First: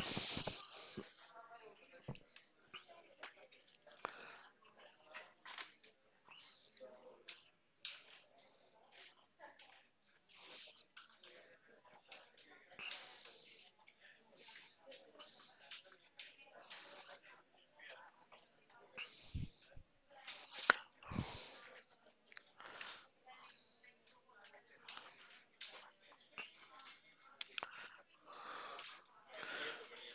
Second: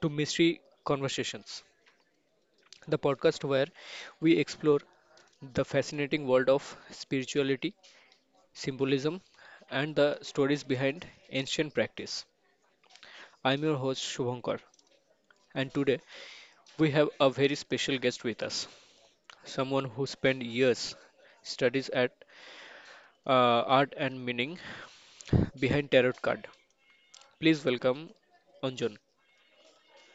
to Mystery Conversations, the podcast where we explore the fascinating world of spirituality, symbolism, and the stories behind ancient practice. I'm your host Shubhankar, and today we have a very special guest with us, someone who spent years studies at art and meaning behind tarot card. Please welcome Anjan.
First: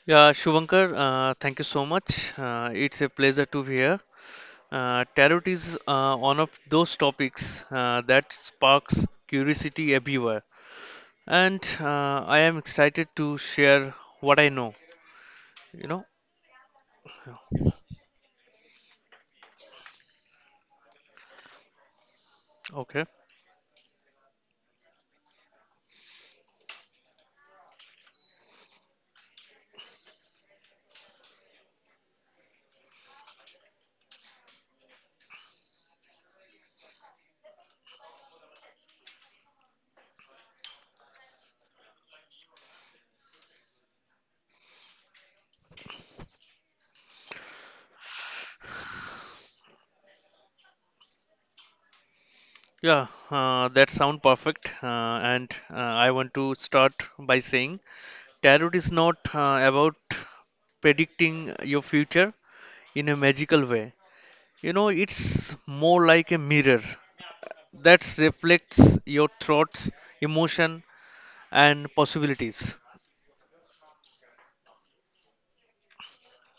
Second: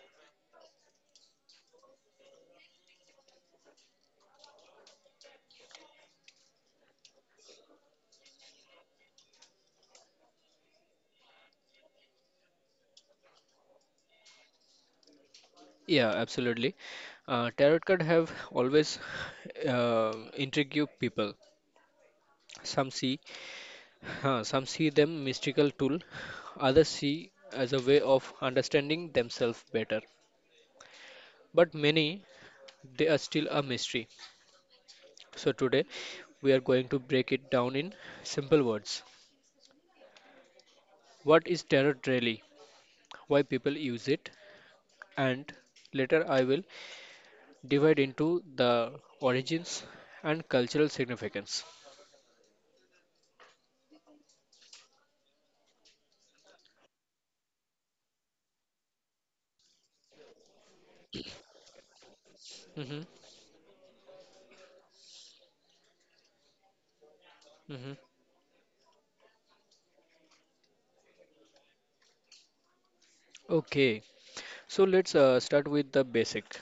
Yeah, Shubhankar, thank you so much. It's a pleasure to be here. Tarot is one of those topics that sparks curiosity everywhere, and I am excited to share what I know. Yeah, absolutely. Tarot card have always intrigued people. Some Okay. see, some see them mystical tool, others see as a way of understanding themselves better. But many, they are still a mystery. So today, we are going to break it down in simple words. What is tarot really? Why people use it? And later, I will divide into the origins and cultural significance. Yeah, that sound perfect. And I want to start by saying tarot is not about predicting your future hmm in a magical way. You know, it's more like a mirror that reflects your thoughts, emotion, and possibilities? Okay, so let's start with the basic.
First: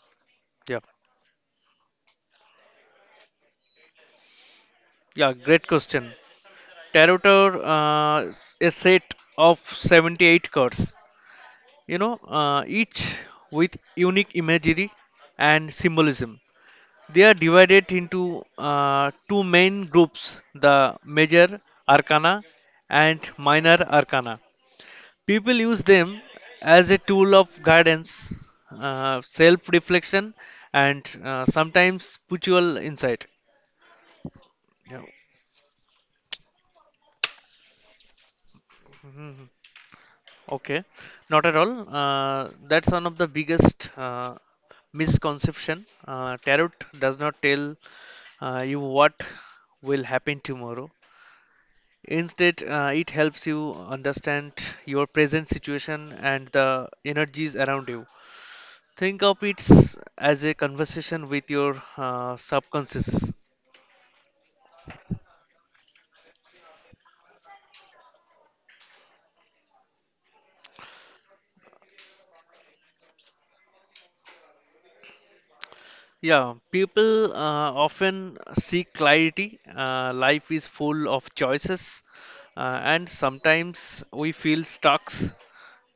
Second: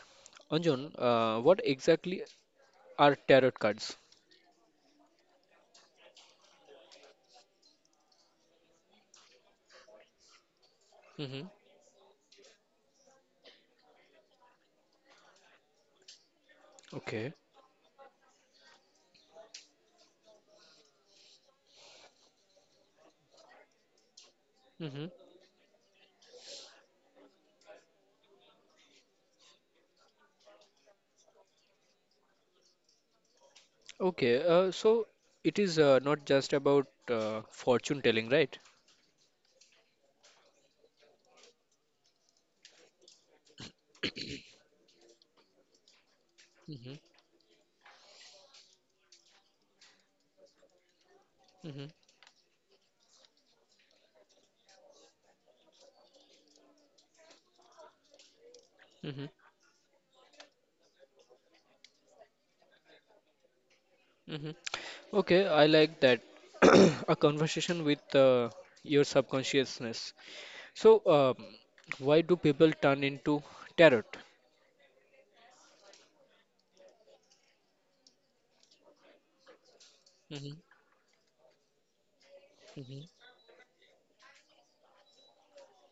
Yeah, Anjan, what exactly are tarot cards? yeah, great question. Tarot is a set of 78 cards, hmm each with unique imagery and symbolism. They Okay. are divided into two main groups, the major arcana and minor arcana. hmm People use them as a tool of guidance, self reflection, and sometimes spiritual insight. Okay. Uh, Yeah. so it is not just about fortune telling, right? Mhm. Okay, not at all. That's one of the biggest misconception. Tarot hmm does not tell you what will happen tomorrow. hmm Instead, it helps you understand your present situation and the energies around you. Think hmm of it as a conversation with your subconscious. hmm Okay, I like that. A conversation with your subconsciousness. So, why do people turn into tarot? Yeah, people often seek clarity. Life hmm is full of choices, hmm and sometimes we feel stuck.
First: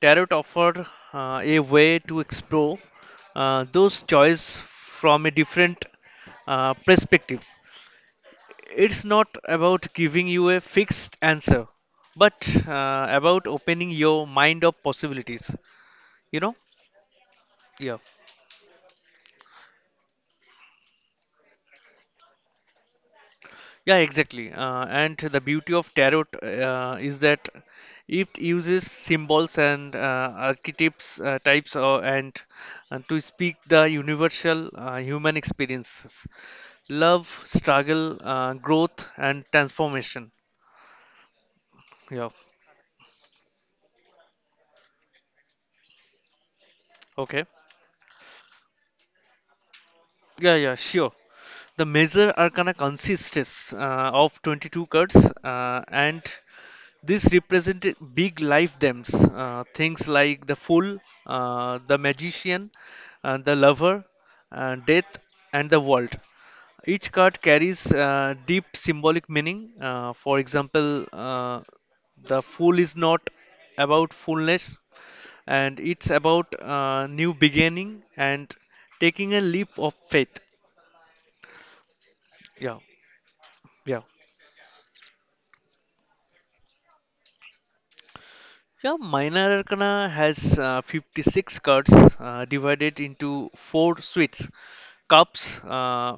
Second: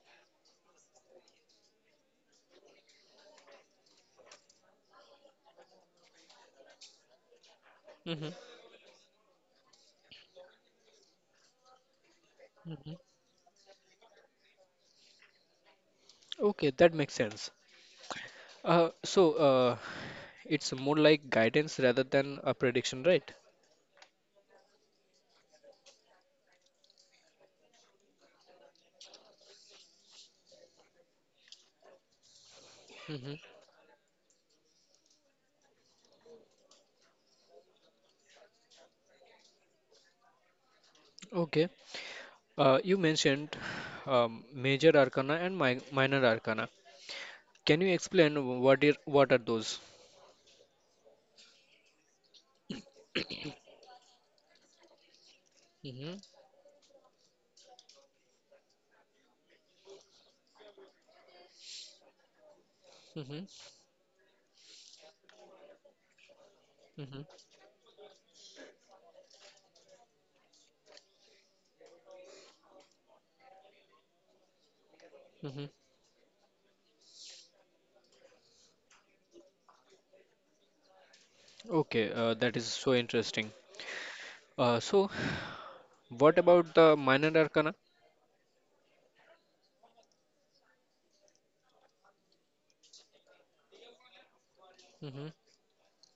Tarot offer a way to explore those choices from a different perspective. hmm It's not about giving you a fixed answer, but hmm about opening your mind of possibilities. You know? Okay, that makes sense. Yeah. Uh, so uh, it's more like guidance rather than a prediction, right? Yeah, exactly. And the beauty of tarot is that it uses symbols and archetypes types and to hmm speak the universal human experiences, love, struggle, growth, and transformation. Okay. Yeah. You mentioned major arcana and mi minor arcana. Okay. Can you explain what are those? Yeah, sure. The major arcana consists of 22 cards, hmm and these represent big life themes, things like the Fool, the Magician, hmm the Lover, Death, and the World. Each hmm card carries deep symbolic meaning. For example, the Fool is not about fullness, hmm and it's about new beginning and taking a leap of faith. Okay, that is Yeah, so interesting. yeah. Uh, so, what about the minor arcana? Yeah, Minor Arcana has 56 cards divided into four suites: hmm cups,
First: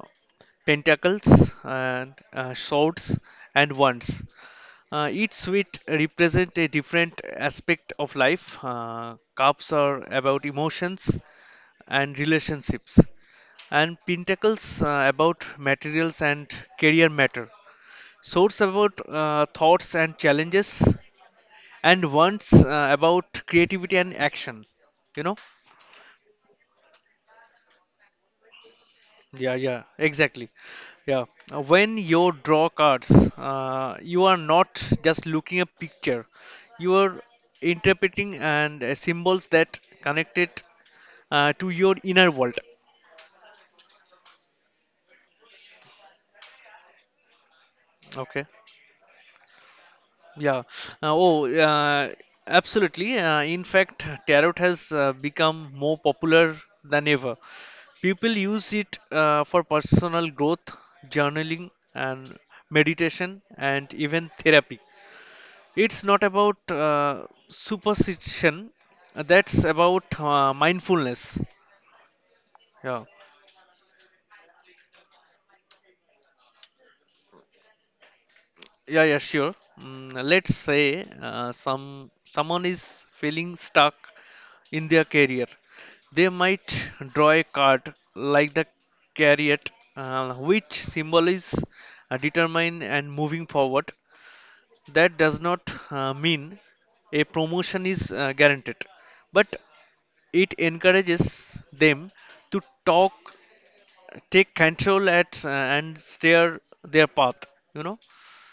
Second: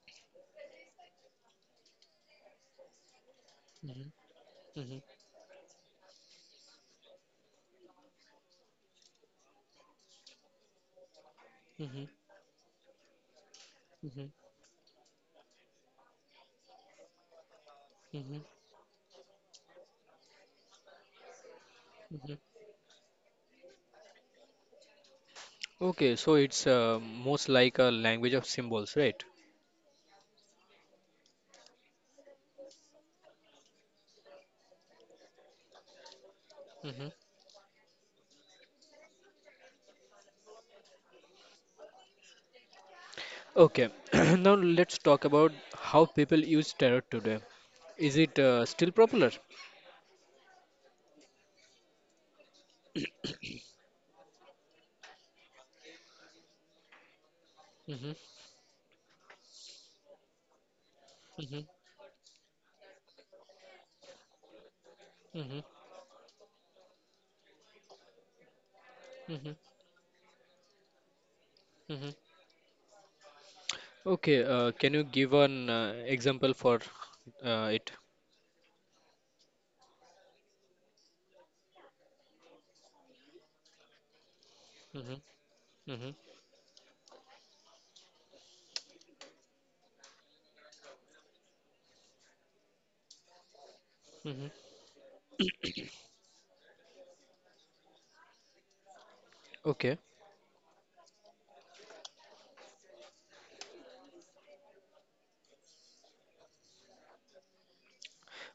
pentacles, and swords, and hmm wands. hmm Each sweet represent a different aspect of life. Cups are about emotions hmm and relationships, and hmm pentacles about materials and career matter. hmm Swords about thoughts and challenges, and hmm wands about creativity and action. You know. Okay, so it's most like a language of symbols, right? Yeah, exactly. Yeah. When you draw cards, you are not just looking at picture. You Mhm. are interpreting and symbols that connect it to your inner world. Okay, now let's talk about how people use tarot today. Is it Okay. Still popular? Yeah. Uh, oh, uh, Absolutely. In fact, tarot has become more popular than ever. Mhm. People use it for personal growth, Mhm. journaling, and meditation, and even therapy. Mhm. It's not about superstition. Mhm. That's about mindfulness. Mhm. Yeah, Okay, can you give an example for it? yeah. Sure. Let's say someone is feeling stuck in their Mhm. career. Mhm. They might draw a card like the chariot, which symbol is determined and moving forward. Mhm. That does not mean a promotion is guaranteed, but Okay. it encourages them to talk, take control at and steer their path you know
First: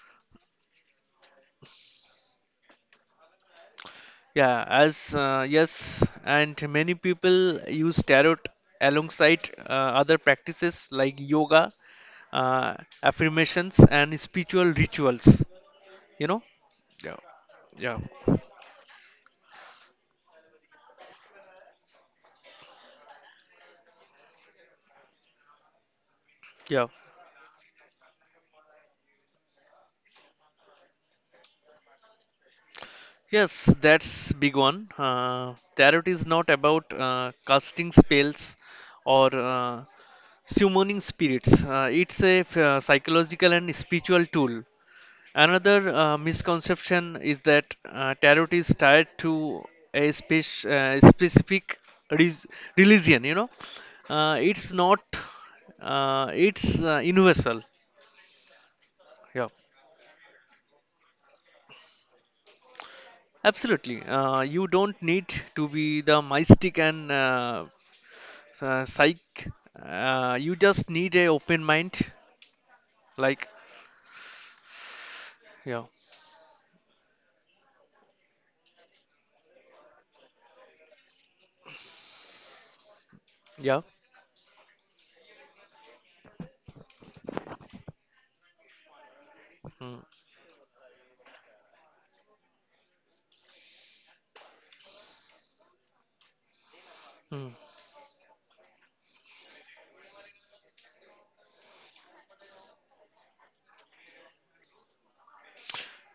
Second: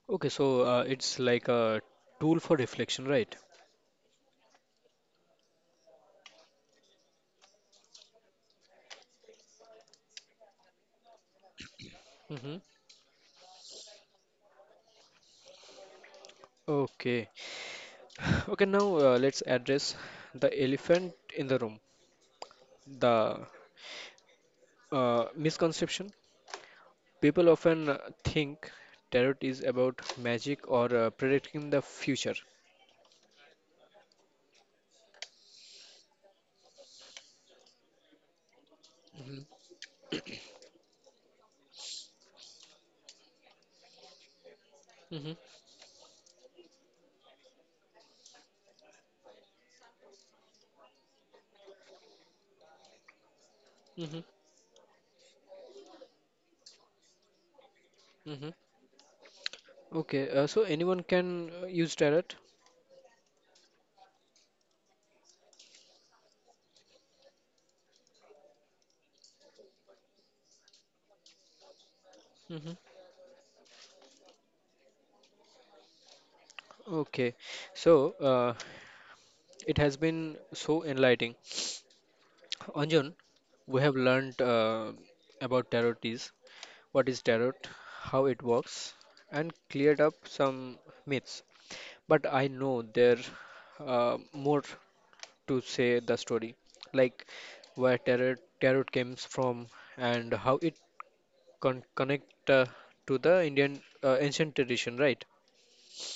Okay, so it's like a tool for reflection, right? yeah as Yes, and many people use tarot alongside other practices like yoga, Mhm. uh, affirmations and spiritual rituals you know yeah Okay. yeah Okay, now let's address the elephant in the room, the misconception. yeah People often think tarot is about magic or predicting the future. Yes, that's big one. Tarot is not about casting spells or Mhm. Summoning spirits. It's a psychological and spiritual tool. Mhm, Another misconception is that tarot is tied to a specific res- religion. You know, mhm, it's not. It's universal. mhm. Yeah. Okay, so anyone can use tarot? Absolutely. You don't need to be the mystic and psych. You just need a open mind. hmm Like, yeah, Okay, so it has been so enlightening. Anjan, we yeah. have learned about what is tarot, how it works, and mm, cleared up some myths. But I know there are more to say the story, like mm. where tarot comes from and how it connect to the Indian ancient tradition, right?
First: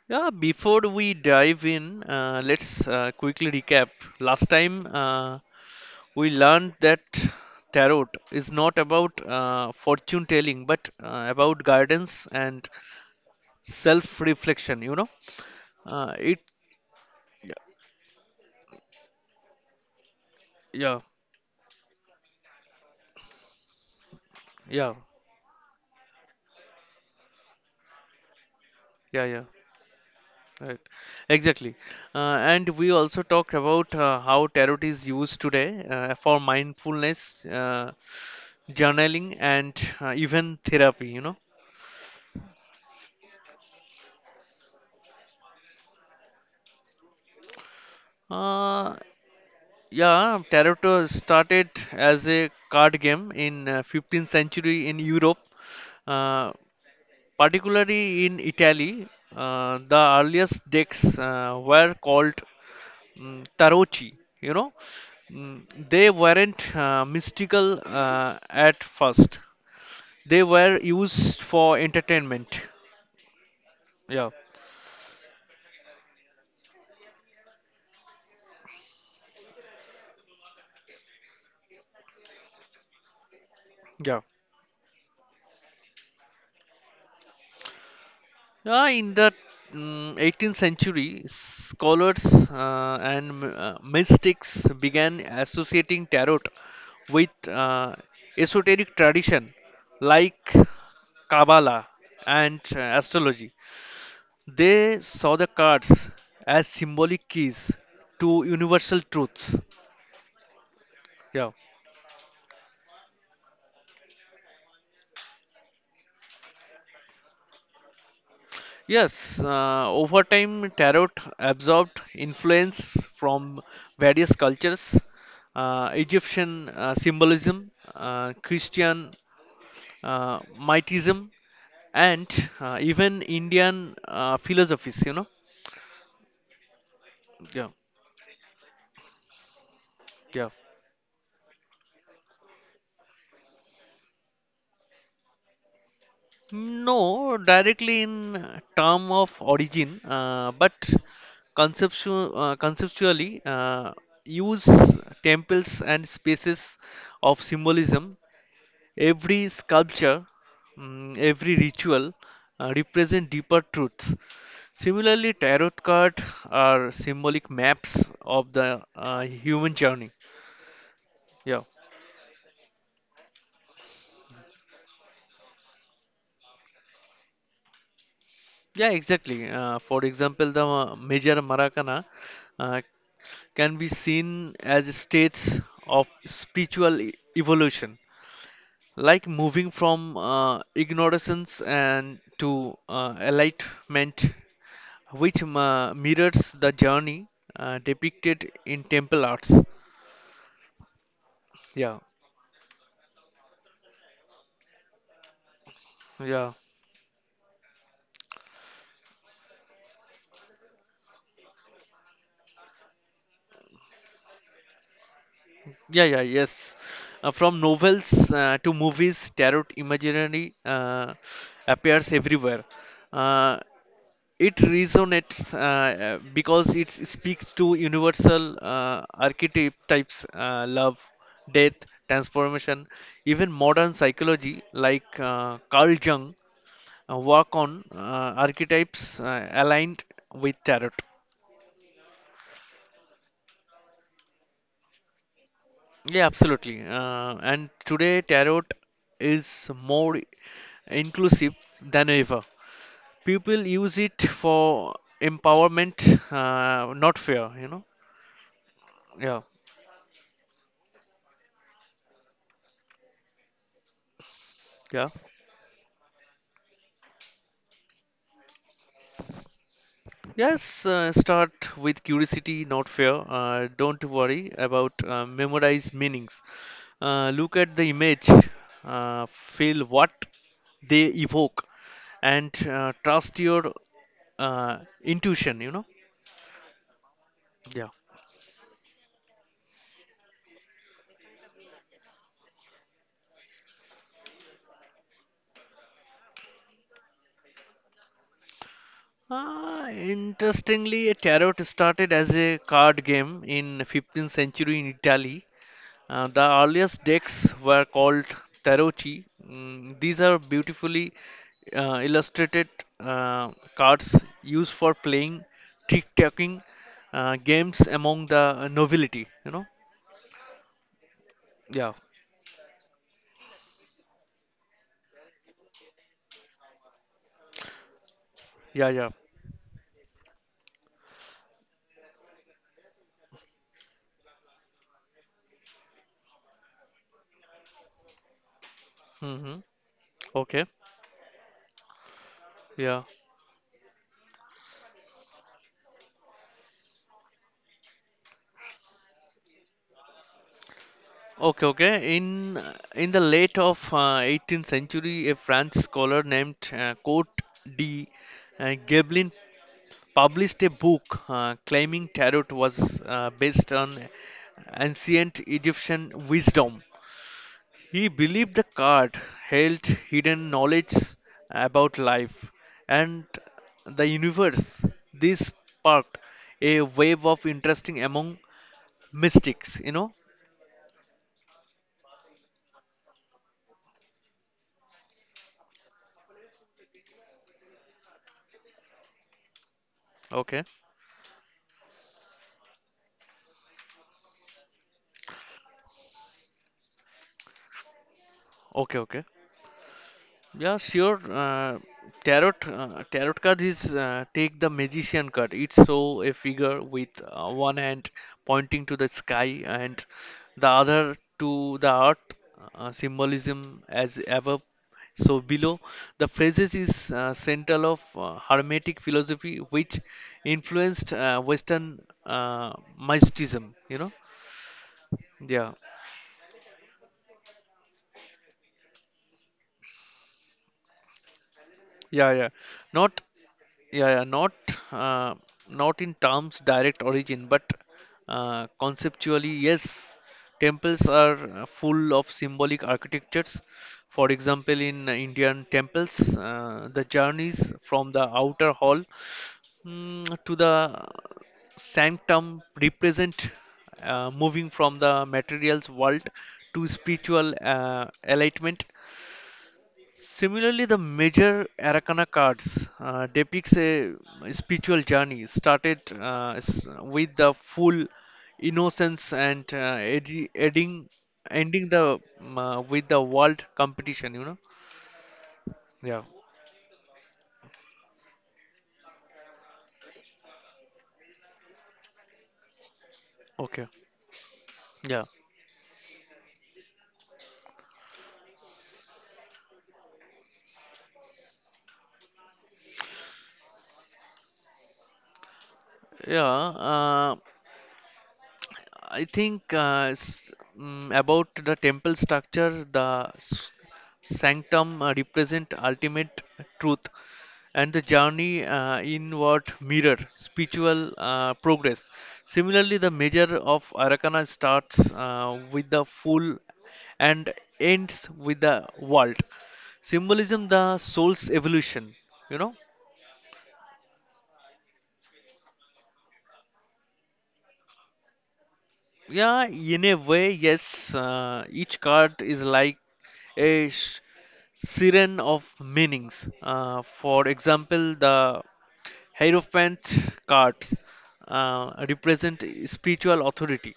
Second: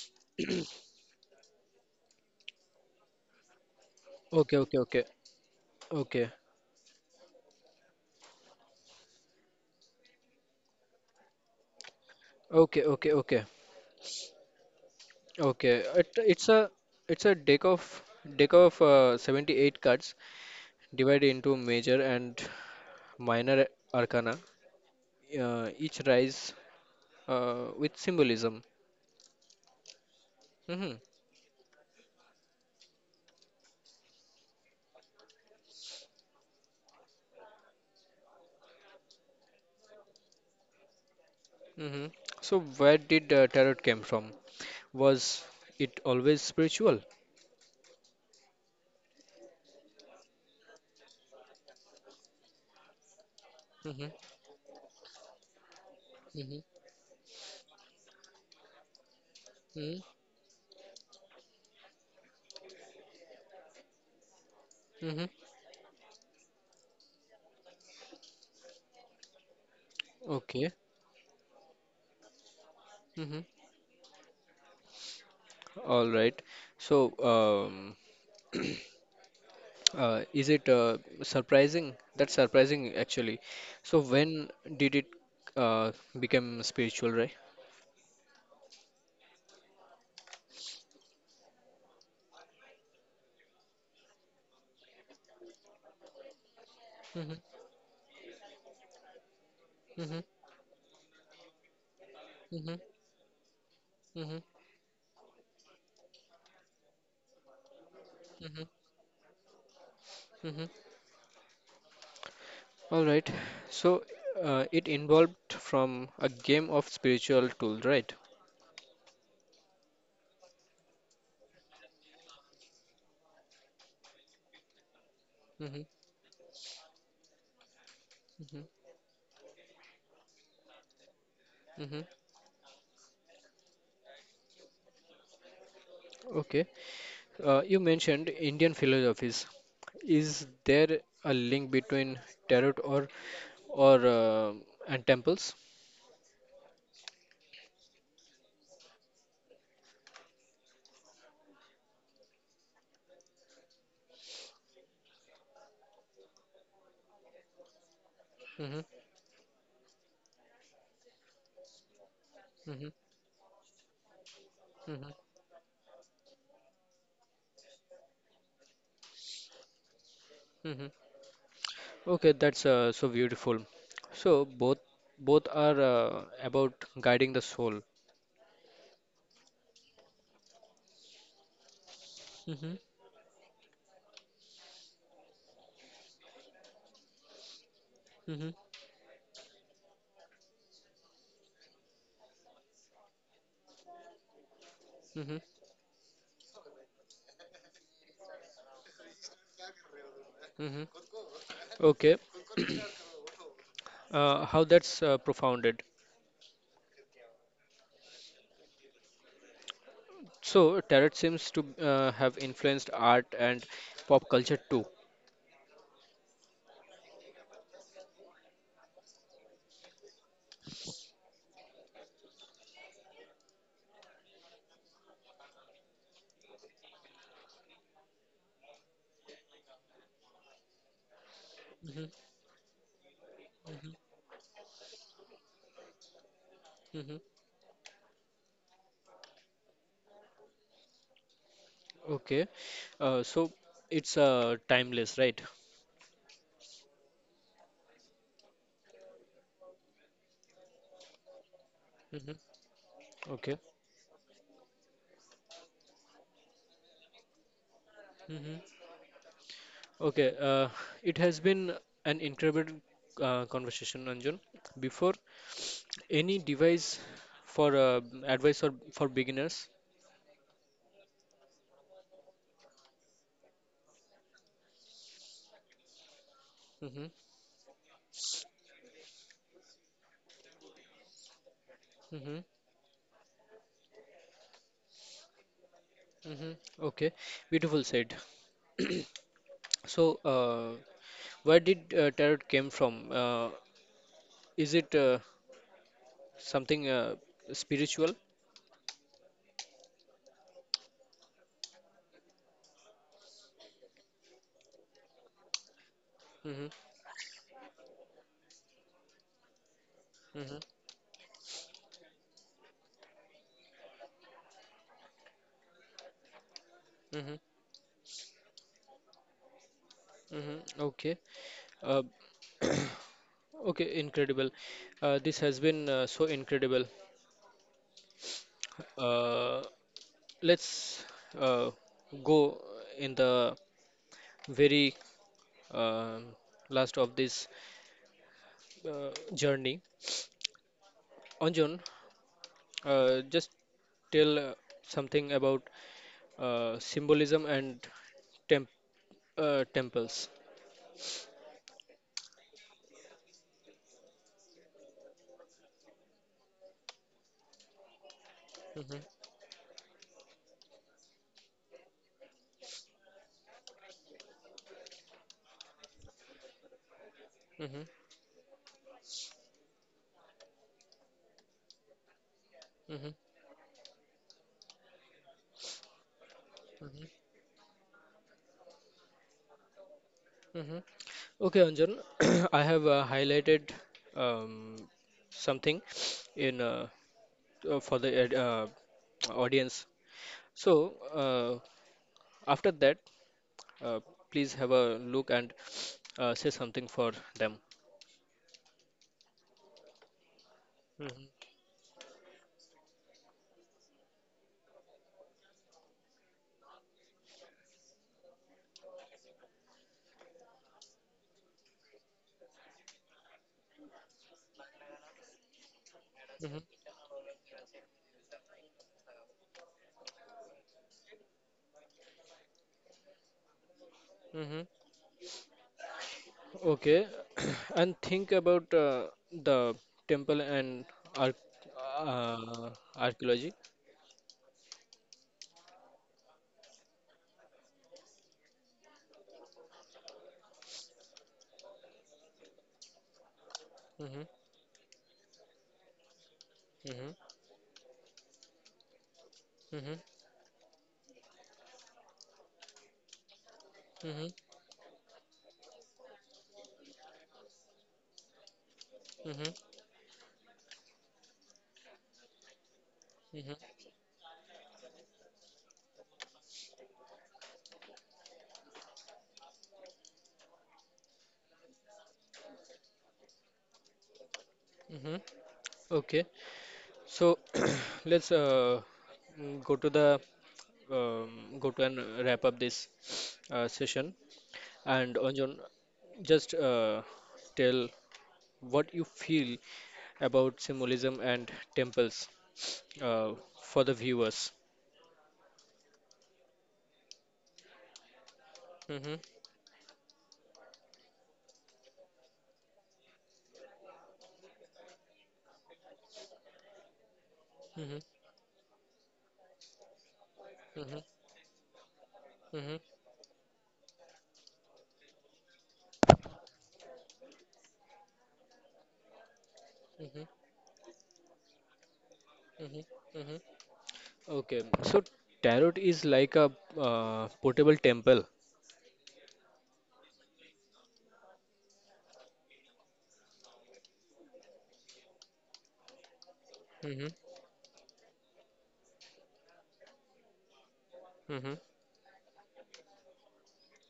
Yeah, before we dive in, let's quickly recap. Last Okay, okay, time okay, we okay, learned that tarot is not about fortune telling, but about guidance and okay, okay, okay, self reflection, you know. okay. It, Uh, it, it's a it's a yeah, deck of 78 cards yeah, divided into major and minor arcana. yeah, Each rise with symbolism. yeah. Right, hmm exactly. And we also talked about how tarot is used today for mindfulness, journaling, and even therapy, you know. hmm So, where did tarot came from? Was it always spiritual? Uh, yeah, tarot started as a card game in 15th Mm-hmm. century in Europe. Uh, Mm-hmm. Particularly in Italy, the Mm-hmm. earliest decks were called tarocchi. You know, Mm-hmm. Mm, they weren't mystical at first. They Okay. were used for entertainment. Mm-hmm. Yeah, All right. So, um, is it surprising? That's surprising, actually. So, yeah. when did it uh, become spiritual, right? Yeah, in the 18th century, scholars and mystics began associating tarot with Mm-hmm. uh, esoteric tradition Mm-hmm. like Kabbalah and Mm-hmm. Astrology. Mm-hmm. They saw the cards as symbolic keys to Mm-hmm. universal truths. Mm-hmm. Yeah. All right. So, it involved from a game of spiritual tool, right? Yes, over time, tarot absorbed influence from various cultures, Egyptian symbolism, Mhm, Christian misticism, mhm. and even Indian philosophies, you know. Okay. Yeah, You mentioned Indian philosophies. Is yeah. there a link between tarot or and temples? No, directly in term of origin, but conceptually, use temples and spaces of symbolism. hmm Every sculpture, every ritual hmm represent deeper truths. hmm Similarly, tarot cards are symbolic maps of the human journey. hmm Yeah, Okay, that's so beautiful. So both both are about guiding the soul. yeah, exactly. For example, the Major Maracana hmm uh, can be seen as states of spiritual evolution, hmm like moving from ignorance and to enlightenment, hmm which mirrors the journey depicted in temple arts. hmm Yeah, Okay. How that's profounded. yeah, So tarot seems to have influenced art and pop culture too. Yeah, yes. From novels to movies, tarot imaginary appears everywhere. Uh, it resonates because it speaks to universal archetypes, love, death, transformation, even modern psychology like Carl Jung hmm work on archetypes aligned with tarot. Okay. So it's timeless, right? Yeah, absolutely. And today, tarot is more inclusive than ever. hmm Okay. People use it for empowerment, not fear, you know. hmm Yeah, Okay. It has been an incredible conversation, Anjun. yeah. Before any device for advice or for beginners. Yes, start with curiosity, not fear. Don't worry about memorize meanings. hmm Look at the image, feel what they evoke, hmm and trust your uh, intuition, you know? hmm Okay. Beautiful Yeah. said. So, where did tarot came from? Uh, is it something spiritual? Interestingly, tarot started as a card game in 15th century in Italy. The Mm-hmm. earliest decks were called tarochi. These are Mm-hmm. beautifully illustrated uh, cards used for playing trick-taking Mm-hmm. games among the nobility. You know? Mm-hmm. Okay. Yeah, Uh, okay, incredible. This has been so incredible. yeah, yeah. Uh, let's uh, go in the very um last of this hmm journey. Okay. Anjan, Yeah. Just tell something about symbolism and temp temples. Okay. In the late of 18th century, a French scholar named Cote de hmm Gablin published a book claiming tarot was based on ancient Egyptian wisdom. hmm He believed the card held hidden knowledge about life hmm and the universe. This sparked a wave of interesting among mystics, you know. hmm Okay, Anjan, I have highlighted um, something in, for the audience. Okay, So uh, after that, uh, please have a look and say something for them. okay, okay. Yeah, sure. Mm-hmm. Tarot cards is take the magician card. It's so a figure with one hand pointing to the sky and the other to the earth. Symbolism as above, so below. The phrases is central of Hermetic philosophy, which influenced Western mysticism. You know. Mm-hmm. Yeah. Okay, and think about the temple and arch Yeah, yeah. uh, Not archaeology. yeah, not uh, not in terms direct origin, but conceptually yes, temples are full of symbolic architectures. Mm-hmm. For example, in indian temples the Mm-hmm. journeys from the outer hall, Mm-hmm. To the sanctum represent moving from the materials world to spiritual enlightenment. Mm-hmm. Similarly, the major Arakana cards depicts Mm-hmm. a spiritual journey started with the full innocence and ending the with the world competition. You know? Mm-hmm. Yeah. Okay. So let's go to the um, go to and wrap up this Okay. session. And Yeah. Anjan, just tell what you feel about symbolism and temples uh, for the viewers. Yeah. I Mm-hmm, think about the temple structure, the sanctum represent ultimate truth and the mm-hmm, journey inward mirror mm-hmm, spiritual progress. mm-hmm, Similarly, the measure of Arakana starts with the full and ends with the world. mm-hmm, Symbolism, the soul's evolution. You know. mm-hmm, mm-hmm. Okay, so tarot is like a portable temple. Yeah, in a way, yes. Each card is like a siren of meanings. Mm-hmm, For example, the Hierophant cards mm-hmm, represent spiritual authority,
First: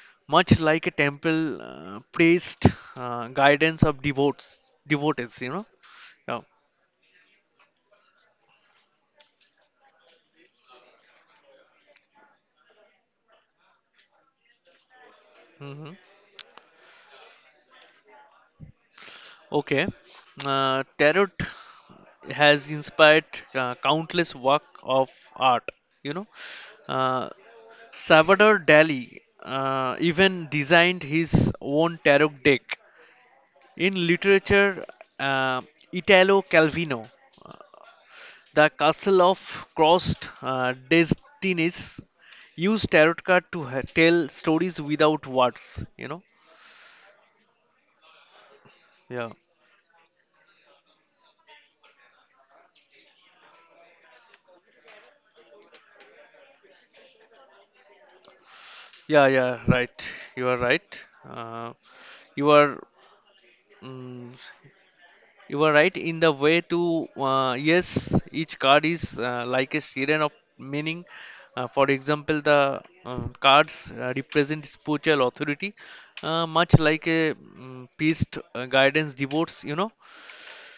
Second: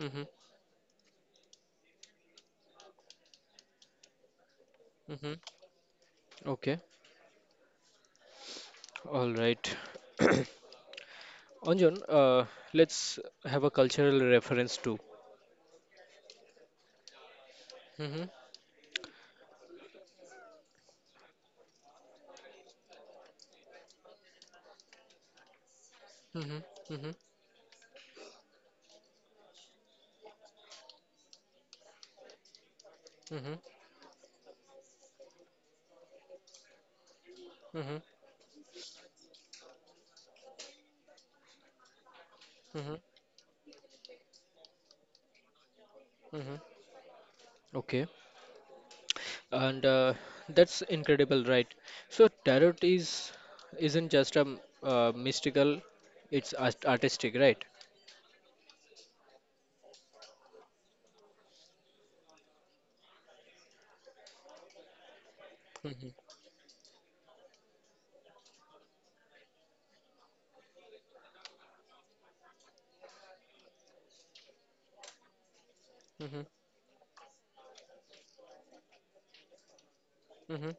mm-hmm, much like a temple priest, guidance of devotees. mm-hmm. You know. Yeah. Okay, all right. Anjan, let's have a cultural reference too. Mm-hmm. Mm-hmm. Okay, tarot has inspired countless work of art. You know, Mm-hmm. Mm-hmm. uh, Salvador Dali even designed his own tarot deck. Mm-hmm. In literature, uh, Italo Calvino, uh, Mm-hmm. the Castle of Crossed Destinies, used Mm-hmm. tarot card to tell stories without words. You know, Mm-hmm. Okay. yeah. And that's incredible, right? So tarot is isn't just a mystical, it's artistic, right? Yeah, right. You are right. You are mm, you are right in the Mm-hmm. way to yes, each card is like a series of meaning. For example, the cards represent spiritual authority, Mm-hmm. Much like a priest guidance devotes. You know. Mm-hmm.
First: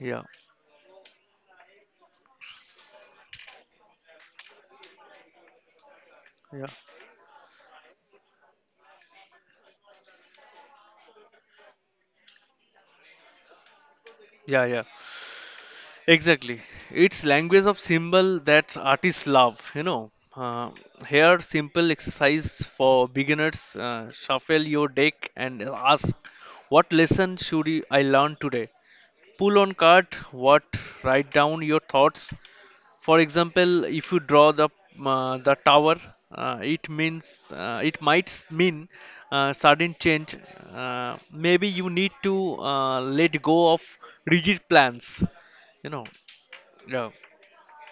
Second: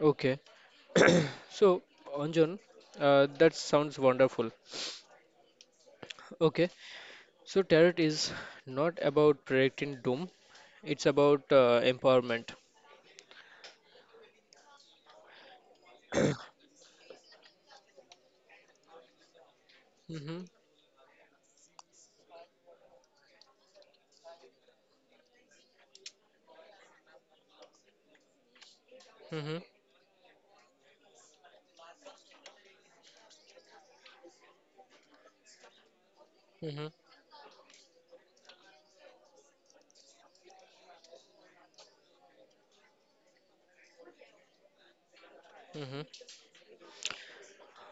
Yeah, Okay. So, Anjan, that sounds wonderful. yeah, Okay, so tarot is not about predicting doom, it's about empowerment. yeah, yeah. Exactly. It's language of symbol that artists love, you know. hmm Uh, Here, simple exercise for beginners. Shuffle your deck and ask, what lesson should I learn today? hmm Pull on card, what, write down your thoughts. For example, if you draw the tower, hmm it means, it might mean sudden change. Uh, Maybe you need to let go of rigid plans, you hmm know. Yeah,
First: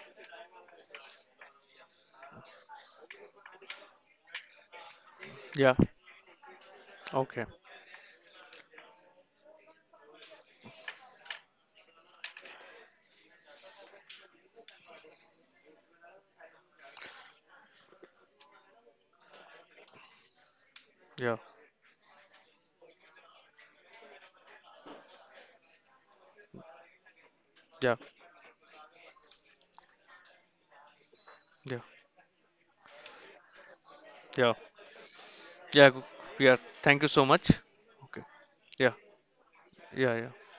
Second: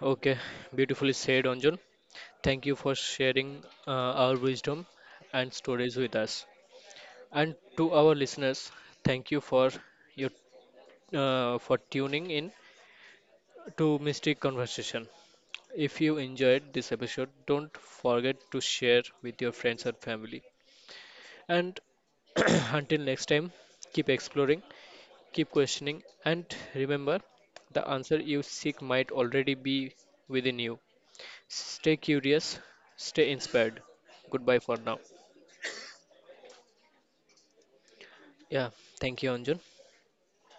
Okay, beautifully said, Anjun. Thank you for sharing our wisdom and yeah, stories with us. okay, And to our listeners, thank you for your for tuning in to Mystic Conversation. If you enjoyed this episode, don't forget to share with your friends and family. yeah, And until next time, keep exploring. Keep questioning and remember the yeah, answer you seek might already be within you. yeah, Stay curious, stay inspired. yeah, Goodbye for now. yeah, g- Yeah. Thank you so much. Okay, Yeah, yeah, thank you, Anjun. yeah, yeah.